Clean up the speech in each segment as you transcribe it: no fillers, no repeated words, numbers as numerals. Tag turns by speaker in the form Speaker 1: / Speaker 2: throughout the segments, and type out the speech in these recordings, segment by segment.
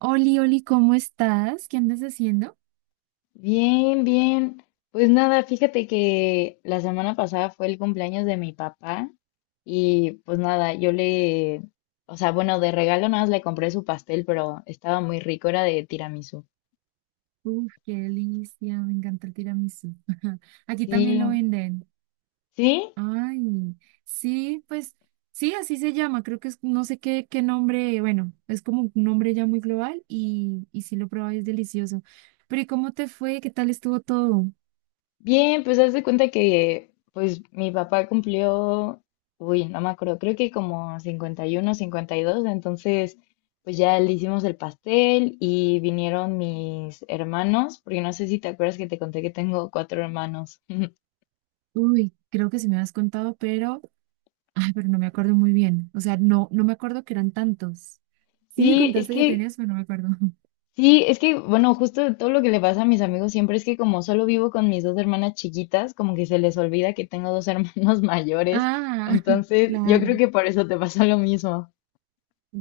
Speaker 1: Oli, Oli, ¿cómo estás? ¿Qué andas haciendo?
Speaker 2: Bien, bien. Pues nada, fíjate que la semana pasada fue el cumpleaños de mi papá y pues nada, yo le, o sea, bueno, de regalo nada más le compré su pastel, pero estaba muy rico, era de tiramisú.
Speaker 1: Uf, qué delicia, me encanta el tiramisú. Aquí también lo
Speaker 2: Sí,
Speaker 1: venden.
Speaker 2: sí.
Speaker 1: Ay, sí, pues sí, así se llama. Creo que es, no sé qué, qué nombre, bueno, es como un nombre ya muy global y sí lo probé, es delicioso. Pero ¿y cómo te fue? ¿Qué tal estuvo todo?
Speaker 2: Bien, pues haz de cuenta que pues mi papá cumplió, no me acuerdo, creo que como 50 51 52. Entonces pues ya le hicimos el pastel y vinieron mis hermanos, porque no sé si te acuerdas que te conté que tengo cuatro hermanos.
Speaker 1: Uy, creo que sí me has contado, pero, ay, pero no me acuerdo muy bien. O sea, no me acuerdo que eran tantos. Sí me
Speaker 2: Sí, es
Speaker 1: contaste que
Speaker 2: que,
Speaker 1: tenías, pero no me acuerdo.
Speaker 2: sí, es que, bueno, justo todo lo que le pasa a mis amigos siempre es que como solo vivo con mis dos hermanas chiquitas, como que se les olvida que tengo dos hermanos mayores,
Speaker 1: Ah,
Speaker 2: entonces yo creo
Speaker 1: claro.
Speaker 2: que por eso te pasa lo mismo.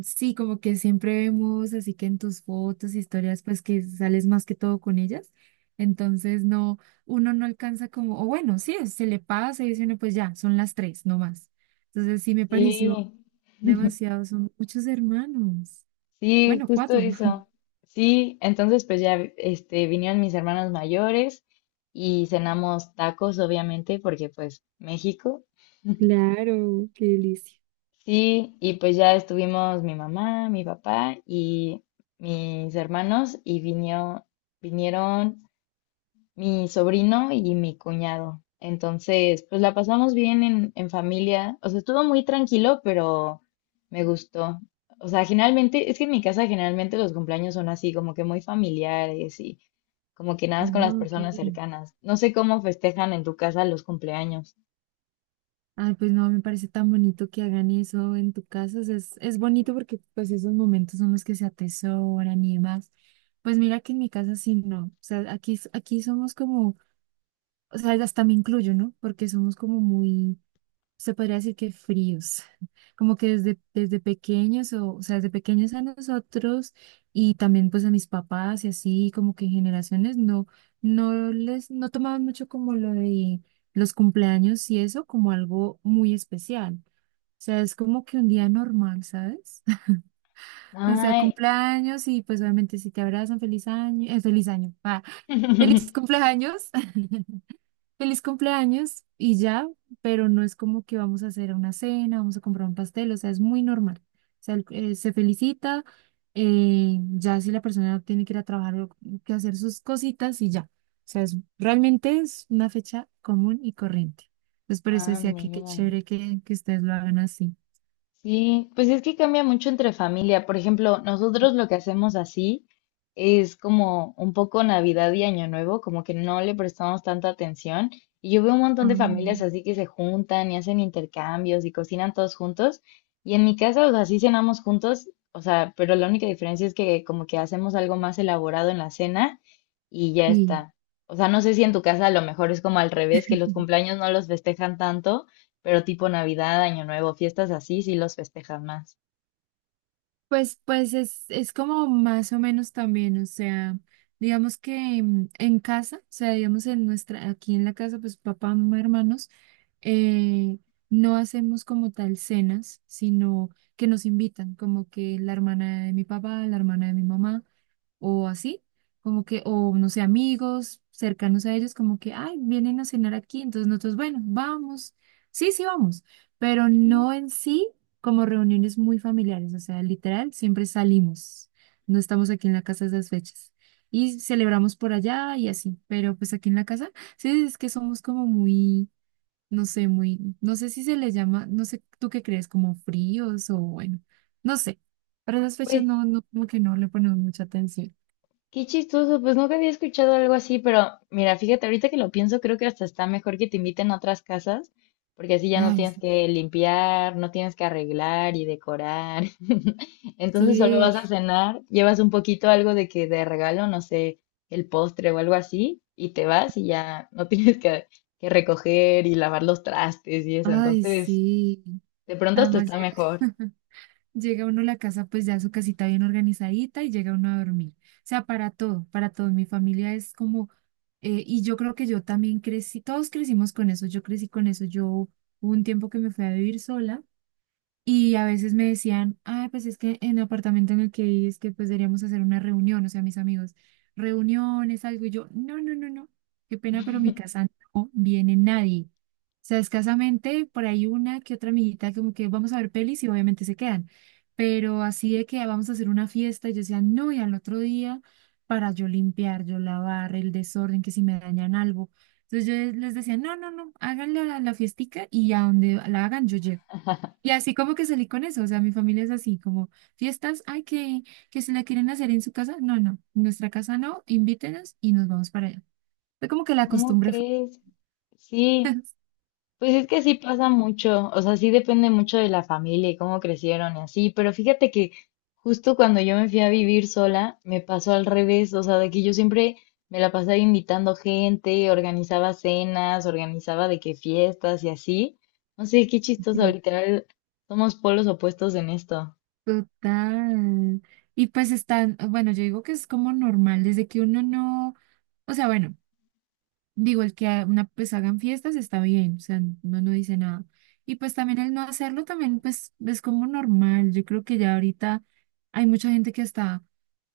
Speaker 1: Sí, como que siempre vemos, así que en tus fotos, historias, pues que sales más que todo con ellas. Entonces, no, uno no alcanza como, o bueno, sí, se le pasa y dice uno, pues ya, son las tres, no más. Entonces, sí me
Speaker 2: Sí.
Speaker 1: pareció demasiado, son muchos hermanos.
Speaker 2: Sí,
Speaker 1: Bueno,
Speaker 2: justo
Speaker 1: cuatro.
Speaker 2: eso. Sí, entonces pues ya este vinieron mis hermanos mayores y cenamos tacos, obviamente, porque pues México.
Speaker 1: Claro, qué delicia.
Speaker 2: Sí, y pues ya estuvimos mi mamá, mi papá y mis hermanos y vinieron mi sobrino y mi cuñado. Entonces, pues la pasamos bien en familia. O sea, estuvo muy tranquilo, pero me gustó. O sea, generalmente, es que en mi casa generalmente los cumpleaños son así, como que muy familiares y como que nada
Speaker 1: Ah,
Speaker 2: más con las
Speaker 1: no, ok.
Speaker 2: personas cercanas. No sé cómo festejan en tu casa los cumpleaños.
Speaker 1: Ay, pues no, me parece tan bonito que hagan eso en tu casa. O sea, es bonito porque pues esos momentos son los que se atesoran y demás. Pues mira que en mi casa sí no. O sea, aquí somos como, o sea, hasta me incluyo, ¿no? Porque somos como muy se podría decir que fríos, como que desde pequeños, o sea, desde pequeños a nosotros y también pues a mis papás y así, como que generaciones no, no les, no tomaban mucho como lo de los cumpleaños y eso como algo muy especial. O sea, es como que un día normal, ¿sabes? O sea,
Speaker 2: Ay.
Speaker 1: cumpleaños y pues obviamente si te abrazan, feliz año, ah, feliz cumpleaños. Feliz cumpleaños y ya, pero no es como que vamos a hacer una cena, vamos a comprar un pastel, o sea, es muy normal. O sea, el- se felicita, ya si la persona tiene que ir a trabajar o que hacer sus cositas y ya. O sea, es, realmente es una fecha común y corriente. Entonces, por eso
Speaker 2: Ah,
Speaker 1: decía que qué
Speaker 2: mira.
Speaker 1: chévere que ustedes lo hagan así.
Speaker 2: Sí, pues es que cambia mucho entre familia. Por ejemplo, nosotros lo que hacemos así es como un poco Navidad y Año Nuevo, como que no le prestamos tanta atención. Y yo veo un montón
Speaker 1: Ah,
Speaker 2: de familias así que se juntan y hacen intercambios y cocinan todos juntos. Y en mi casa, o sea, sí cenamos juntos, o sea, pero la única diferencia es que como que hacemos algo más elaborado en la cena y ya
Speaker 1: sí.
Speaker 2: está. O sea, no sé si en tu casa a lo mejor es como al revés, que los cumpleaños no los festejan tanto pero tipo Navidad, Año Nuevo, fiestas así, sí los festejan más.
Speaker 1: Pues es como más o menos también, o sea, digamos que en casa, o sea, digamos en nuestra, aquí en la casa, pues papá, mamá, hermanos, eh, no hacemos como tal cenas, sino que nos invitan, como que la hermana de mi papá, la hermana de mi mamá o así, como que, o no sé, amigos cercanos a ellos, como que, ay, vienen a cenar aquí, entonces nosotros, bueno, vamos, sí, vamos, pero
Speaker 2: Ujú.
Speaker 1: no en sí como reuniones muy familiares, o sea, literal, siempre salimos, no estamos aquí en la casa esas fechas. Y celebramos por allá y así, pero pues aquí en la casa, sí, es que somos como muy, no sé si se les llama, no sé, ¿tú qué crees? Como fríos o bueno, no sé, para esas fechas
Speaker 2: Pues
Speaker 1: no, como que no le ponemos mucha atención.
Speaker 2: qué chistoso, pues nunca había escuchado algo así, pero mira, fíjate, ahorita que lo pienso, creo que hasta está mejor que te inviten a otras casas, porque así ya no
Speaker 1: Ay,
Speaker 2: tienes que limpiar, no tienes que arreglar y decorar. Entonces solo
Speaker 1: sí,
Speaker 2: vas a cenar, llevas un poquito algo de que de regalo, no sé, el postre o algo así, y te vas y ya no que recoger y lavar los trastes y eso.
Speaker 1: ay,
Speaker 2: Entonces,
Speaker 1: sí.
Speaker 2: de pronto hasta
Speaker 1: Además
Speaker 2: está
Speaker 1: llega,
Speaker 2: mejor.
Speaker 1: llega uno a la casa, pues ya su casita bien organizadita y llega uno a dormir. O sea, para todo. Mi familia es como, y yo creo que yo también crecí, todos crecimos con eso, yo crecí con eso. Yo hubo un tiempo que me fui a vivir sola. Y a veces me decían, ay, pues es que en el apartamento en el que viví es que pues deberíamos hacer una reunión, o sea, mis amigos, reuniones, algo. Y yo, no, qué pena, pero mi casa no viene nadie. O sea, escasamente por ahí una que otra amiguita como que vamos a ver pelis y obviamente se quedan. Pero así de que "Ah, vamos a hacer una fiesta", yo decía, no, y al otro día para yo limpiar, yo lavar, el desorden, que si me dañan algo. Entonces yo les decía, no, háganle la fiestica y a donde la hagan yo llego. Y así como que salí con eso, o sea, mi familia es así, como fiestas, ay, que se la quieren hacer en su casa, no, en nuestra casa no, invítenos y nos vamos para allá. Fue como que la
Speaker 2: ¿Cómo
Speaker 1: costumbre fue.
Speaker 2: crees? Sí, pues es que sí pasa mucho, o sea, sí depende mucho de la familia y cómo crecieron y así, pero fíjate que justo cuando yo me fui a vivir sola, me pasó al revés, o sea, de que yo siempre me la pasaba invitando gente, organizaba cenas, organizaba de qué fiestas y así. No sé, qué chistoso,
Speaker 1: Sí.
Speaker 2: literal, somos polos opuestos en esto.
Speaker 1: Total. Y pues están, bueno, yo digo que es como normal, desde que uno no, o sea, bueno, digo, el que a- una, pues hagan fiestas está bien, o sea, uno no dice nada. Y pues también el no hacerlo también, pues es como normal. Yo creo que ya ahorita hay mucha gente que está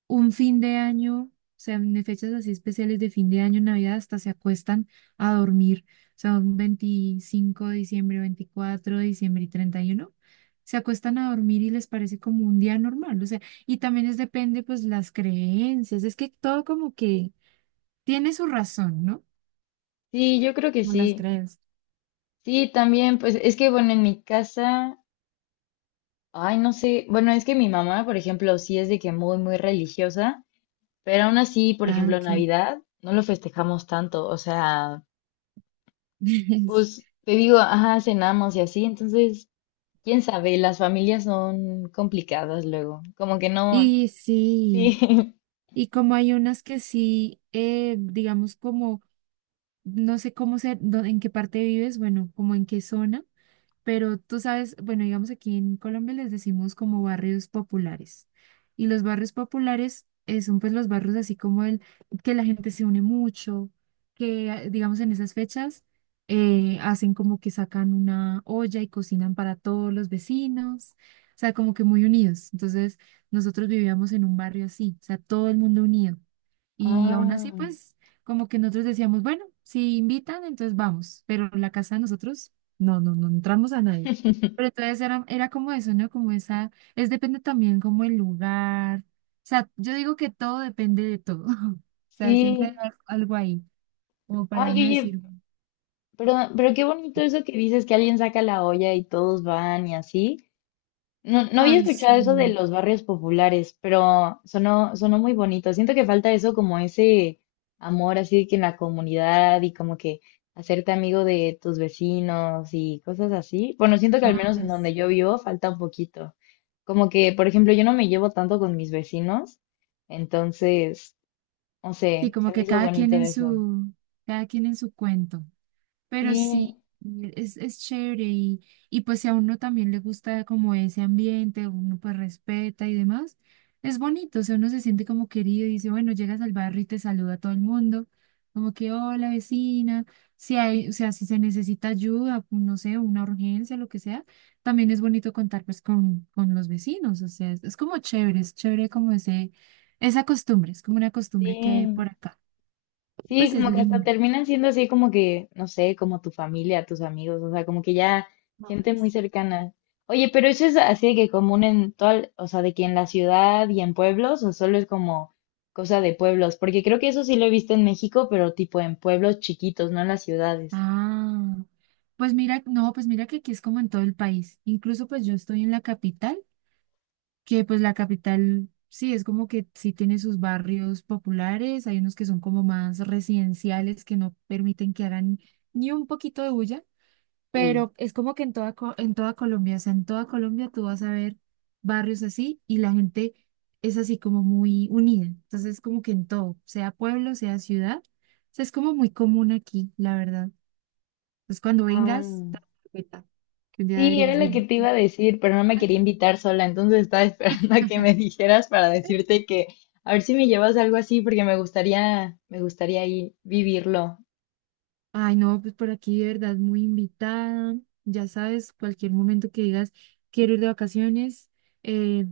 Speaker 1: un fin de año, o sea, en fechas así especiales de fin de año, Navidad, hasta se acuestan a dormir. O sea, un 25 de diciembre, 24 de diciembre y 31, se acuestan a dormir y les parece como un día normal. O sea, y también es depende, pues, las creencias. Es que todo como que tiene su razón, ¿no?
Speaker 2: Sí, yo creo que
Speaker 1: Como las
Speaker 2: sí.
Speaker 1: creencias.
Speaker 2: Sí, también, pues es que bueno, en mi casa... Ay, no sé. Bueno, es que mi mamá, por ejemplo, sí es de que muy religiosa, pero aún así, por
Speaker 1: Ah,
Speaker 2: ejemplo,
Speaker 1: ok.
Speaker 2: Navidad no lo festejamos tanto. O sea, pues te digo, ajá, cenamos y así. Entonces, quién sabe, las familias son complicadas luego. Como que no.
Speaker 1: Y sí,
Speaker 2: Sí.
Speaker 1: y como hay unas que sí, digamos como no sé cómo ser, en qué parte vives, bueno, como en qué zona, pero tú sabes, bueno, digamos aquí en Colombia les decimos como barrios populares. Y los barrios populares son pues los barrios así como el que la gente se une mucho, que ah, digamos en esas fechas hacen como que sacan una olla y cocinan para todos los vecinos, o sea, como que muy unidos. Entonces, nosotros vivíamos en un barrio así, o sea, todo el mundo unido y aún
Speaker 2: Ah.
Speaker 1: así, pues, como que nosotros decíamos, bueno, si invitan, entonces vamos, pero la casa de nosotros, no entramos a nadie. Pero entonces era como eso, ¿no? Como esa, es depende también como el lugar. O sea, yo digo que todo depende de todo. O sea, siempre
Speaker 2: Sí.
Speaker 1: hay al- algo ahí, como para
Speaker 2: Ay,
Speaker 1: uno
Speaker 2: oye,
Speaker 1: decir,
Speaker 2: pero qué bonito eso que dices que alguien saca la olla y todos van y así. No, no había
Speaker 1: ay, sí,
Speaker 2: escuchado eso de los barrios populares, pero sonó muy bonito. Siento que falta eso como ese amor así de que en la comunidad y como que hacerte amigo de tus vecinos y cosas así. Bueno, siento que al menos en
Speaker 1: ay, sí.
Speaker 2: donde yo vivo falta un poquito. Como que, por ejemplo, yo no me llevo tanto con mis vecinos, entonces, no
Speaker 1: Sí,
Speaker 2: sé,
Speaker 1: como
Speaker 2: se me
Speaker 1: que
Speaker 2: hizo
Speaker 1: cada quien
Speaker 2: bonito
Speaker 1: en
Speaker 2: eso.
Speaker 1: su, cada quien en su cuento. Pero
Speaker 2: Sí,
Speaker 1: sí, es chévere y pues si a uno también le gusta como ese ambiente, uno pues respeta y demás, es bonito, o sea, uno se siente como querido y dice, bueno, llegas al barrio y te saluda a todo el mundo, como que hola vecina, si hay, o sea, si se necesita ayuda, pues, no sé, una urgencia, lo que sea, también es bonito contar pues con los vecinos, o sea, es como chévere, es chévere como ese, esa costumbre, es como una costumbre que hay
Speaker 2: sí.
Speaker 1: por acá,
Speaker 2: Sí,
Speaker 1: pues es
Speaker 2: como que hasta
Speaker 1: linda.
Speaker 2: terminan siendo así como que, no sé, como tu familia, tus amigos, o sea, como que ya gente
Speaker 1: Ay,
Speaker 2: muy
Speaker 1: sí.
Speaker 2: cercana. Oye, pero eso es así de que común en todo, o sea, de que en la ciudad y en pueblos, o solo es como cosa de pueblos, porque creo que eso sí lo he visto en México, pero tipo en pueblos chiquitos, no en las ciudades.
Speaker 1: Ah, pues mira, no, pues mira que aquí es como en todo el país. Incluso pues yo estoy en la capital, que pues la capital sí es como que sí tiene sus barrios populares, hay unos que son como más residenciales que no permiten que hagan ni un poquito de bulla,
Speaker 2: Uy.
Speaker 1: pero es como que en toda, Co- en toda Colombia, o sea, en toda Colombia tú vas a ver barrios así y la gente es así como muy unida. Entonces como que en todo, sea pueblo, sea ciudad, o sea, es como muy común aquí, la verdad. Entonces, cuando vengas,
Speaker 2: Ah,
Speaker 1: te das cuenta que un día
Speaker 2: sí, era
Speaker 1: deberías
Speaker 2: lo que
Speaker 1: venir.
Speaker 2: te iba a decir, pero no me quería invitar sola, entonces estaba esperando a que me dijeras para decirte que a ver si me llevas algo así, porque me gustaría ahí vivirlo.
Speaker 1: Ay, no, pues por aquí de verdad muy invitada. Ya sabes, cualquier momento que digas, quiero ir de vacaciones, eh,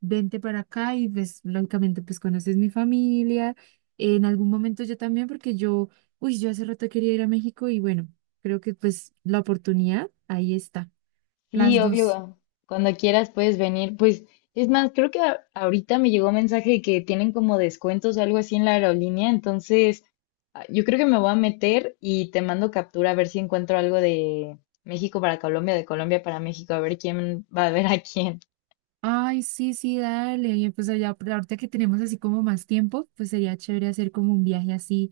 Speaker 1: vente para acá y pues lógicamente pues conoces mi familia. En algún momento yo también, porque yo, uy, yo hace rato quería ir a México y bueno, creo que pues la oportunidad ahí está,
Speaker 2: Sí,
Speaker 1: las dos.
Speaker 2: obvio, cuando quieras puedes venir. Pues es más, creo que ahorita me llegó un mensaje de que tienen como descuentos o algo así en la aerolínea, entonces ah, yo creo que me voy a meter y te mando captura a ver si encuentro algo de México para Colombia, de Colombia para México, a ver quién va a ver a quién.
Speaker 1: Ay, sí, sí, dale. Y pues allá, por ahorita que tenemos así como más tiempo, pues sería chévere hacer como un viaje así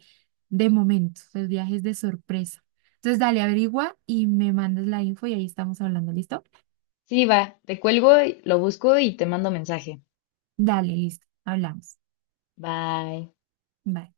Speaker 1: de momento, los viajes de sorpresa. Entonces, dale, averigua y me mandas la info y ahí estamos hablando, ¿listo?
Speaker 2: Sí, va, te cuelgo, lo busco y te mando mensaje.
Speaker 1: Dale, listo, hablamos.
Speaker 2: Bye.
Speaker 1: Bye.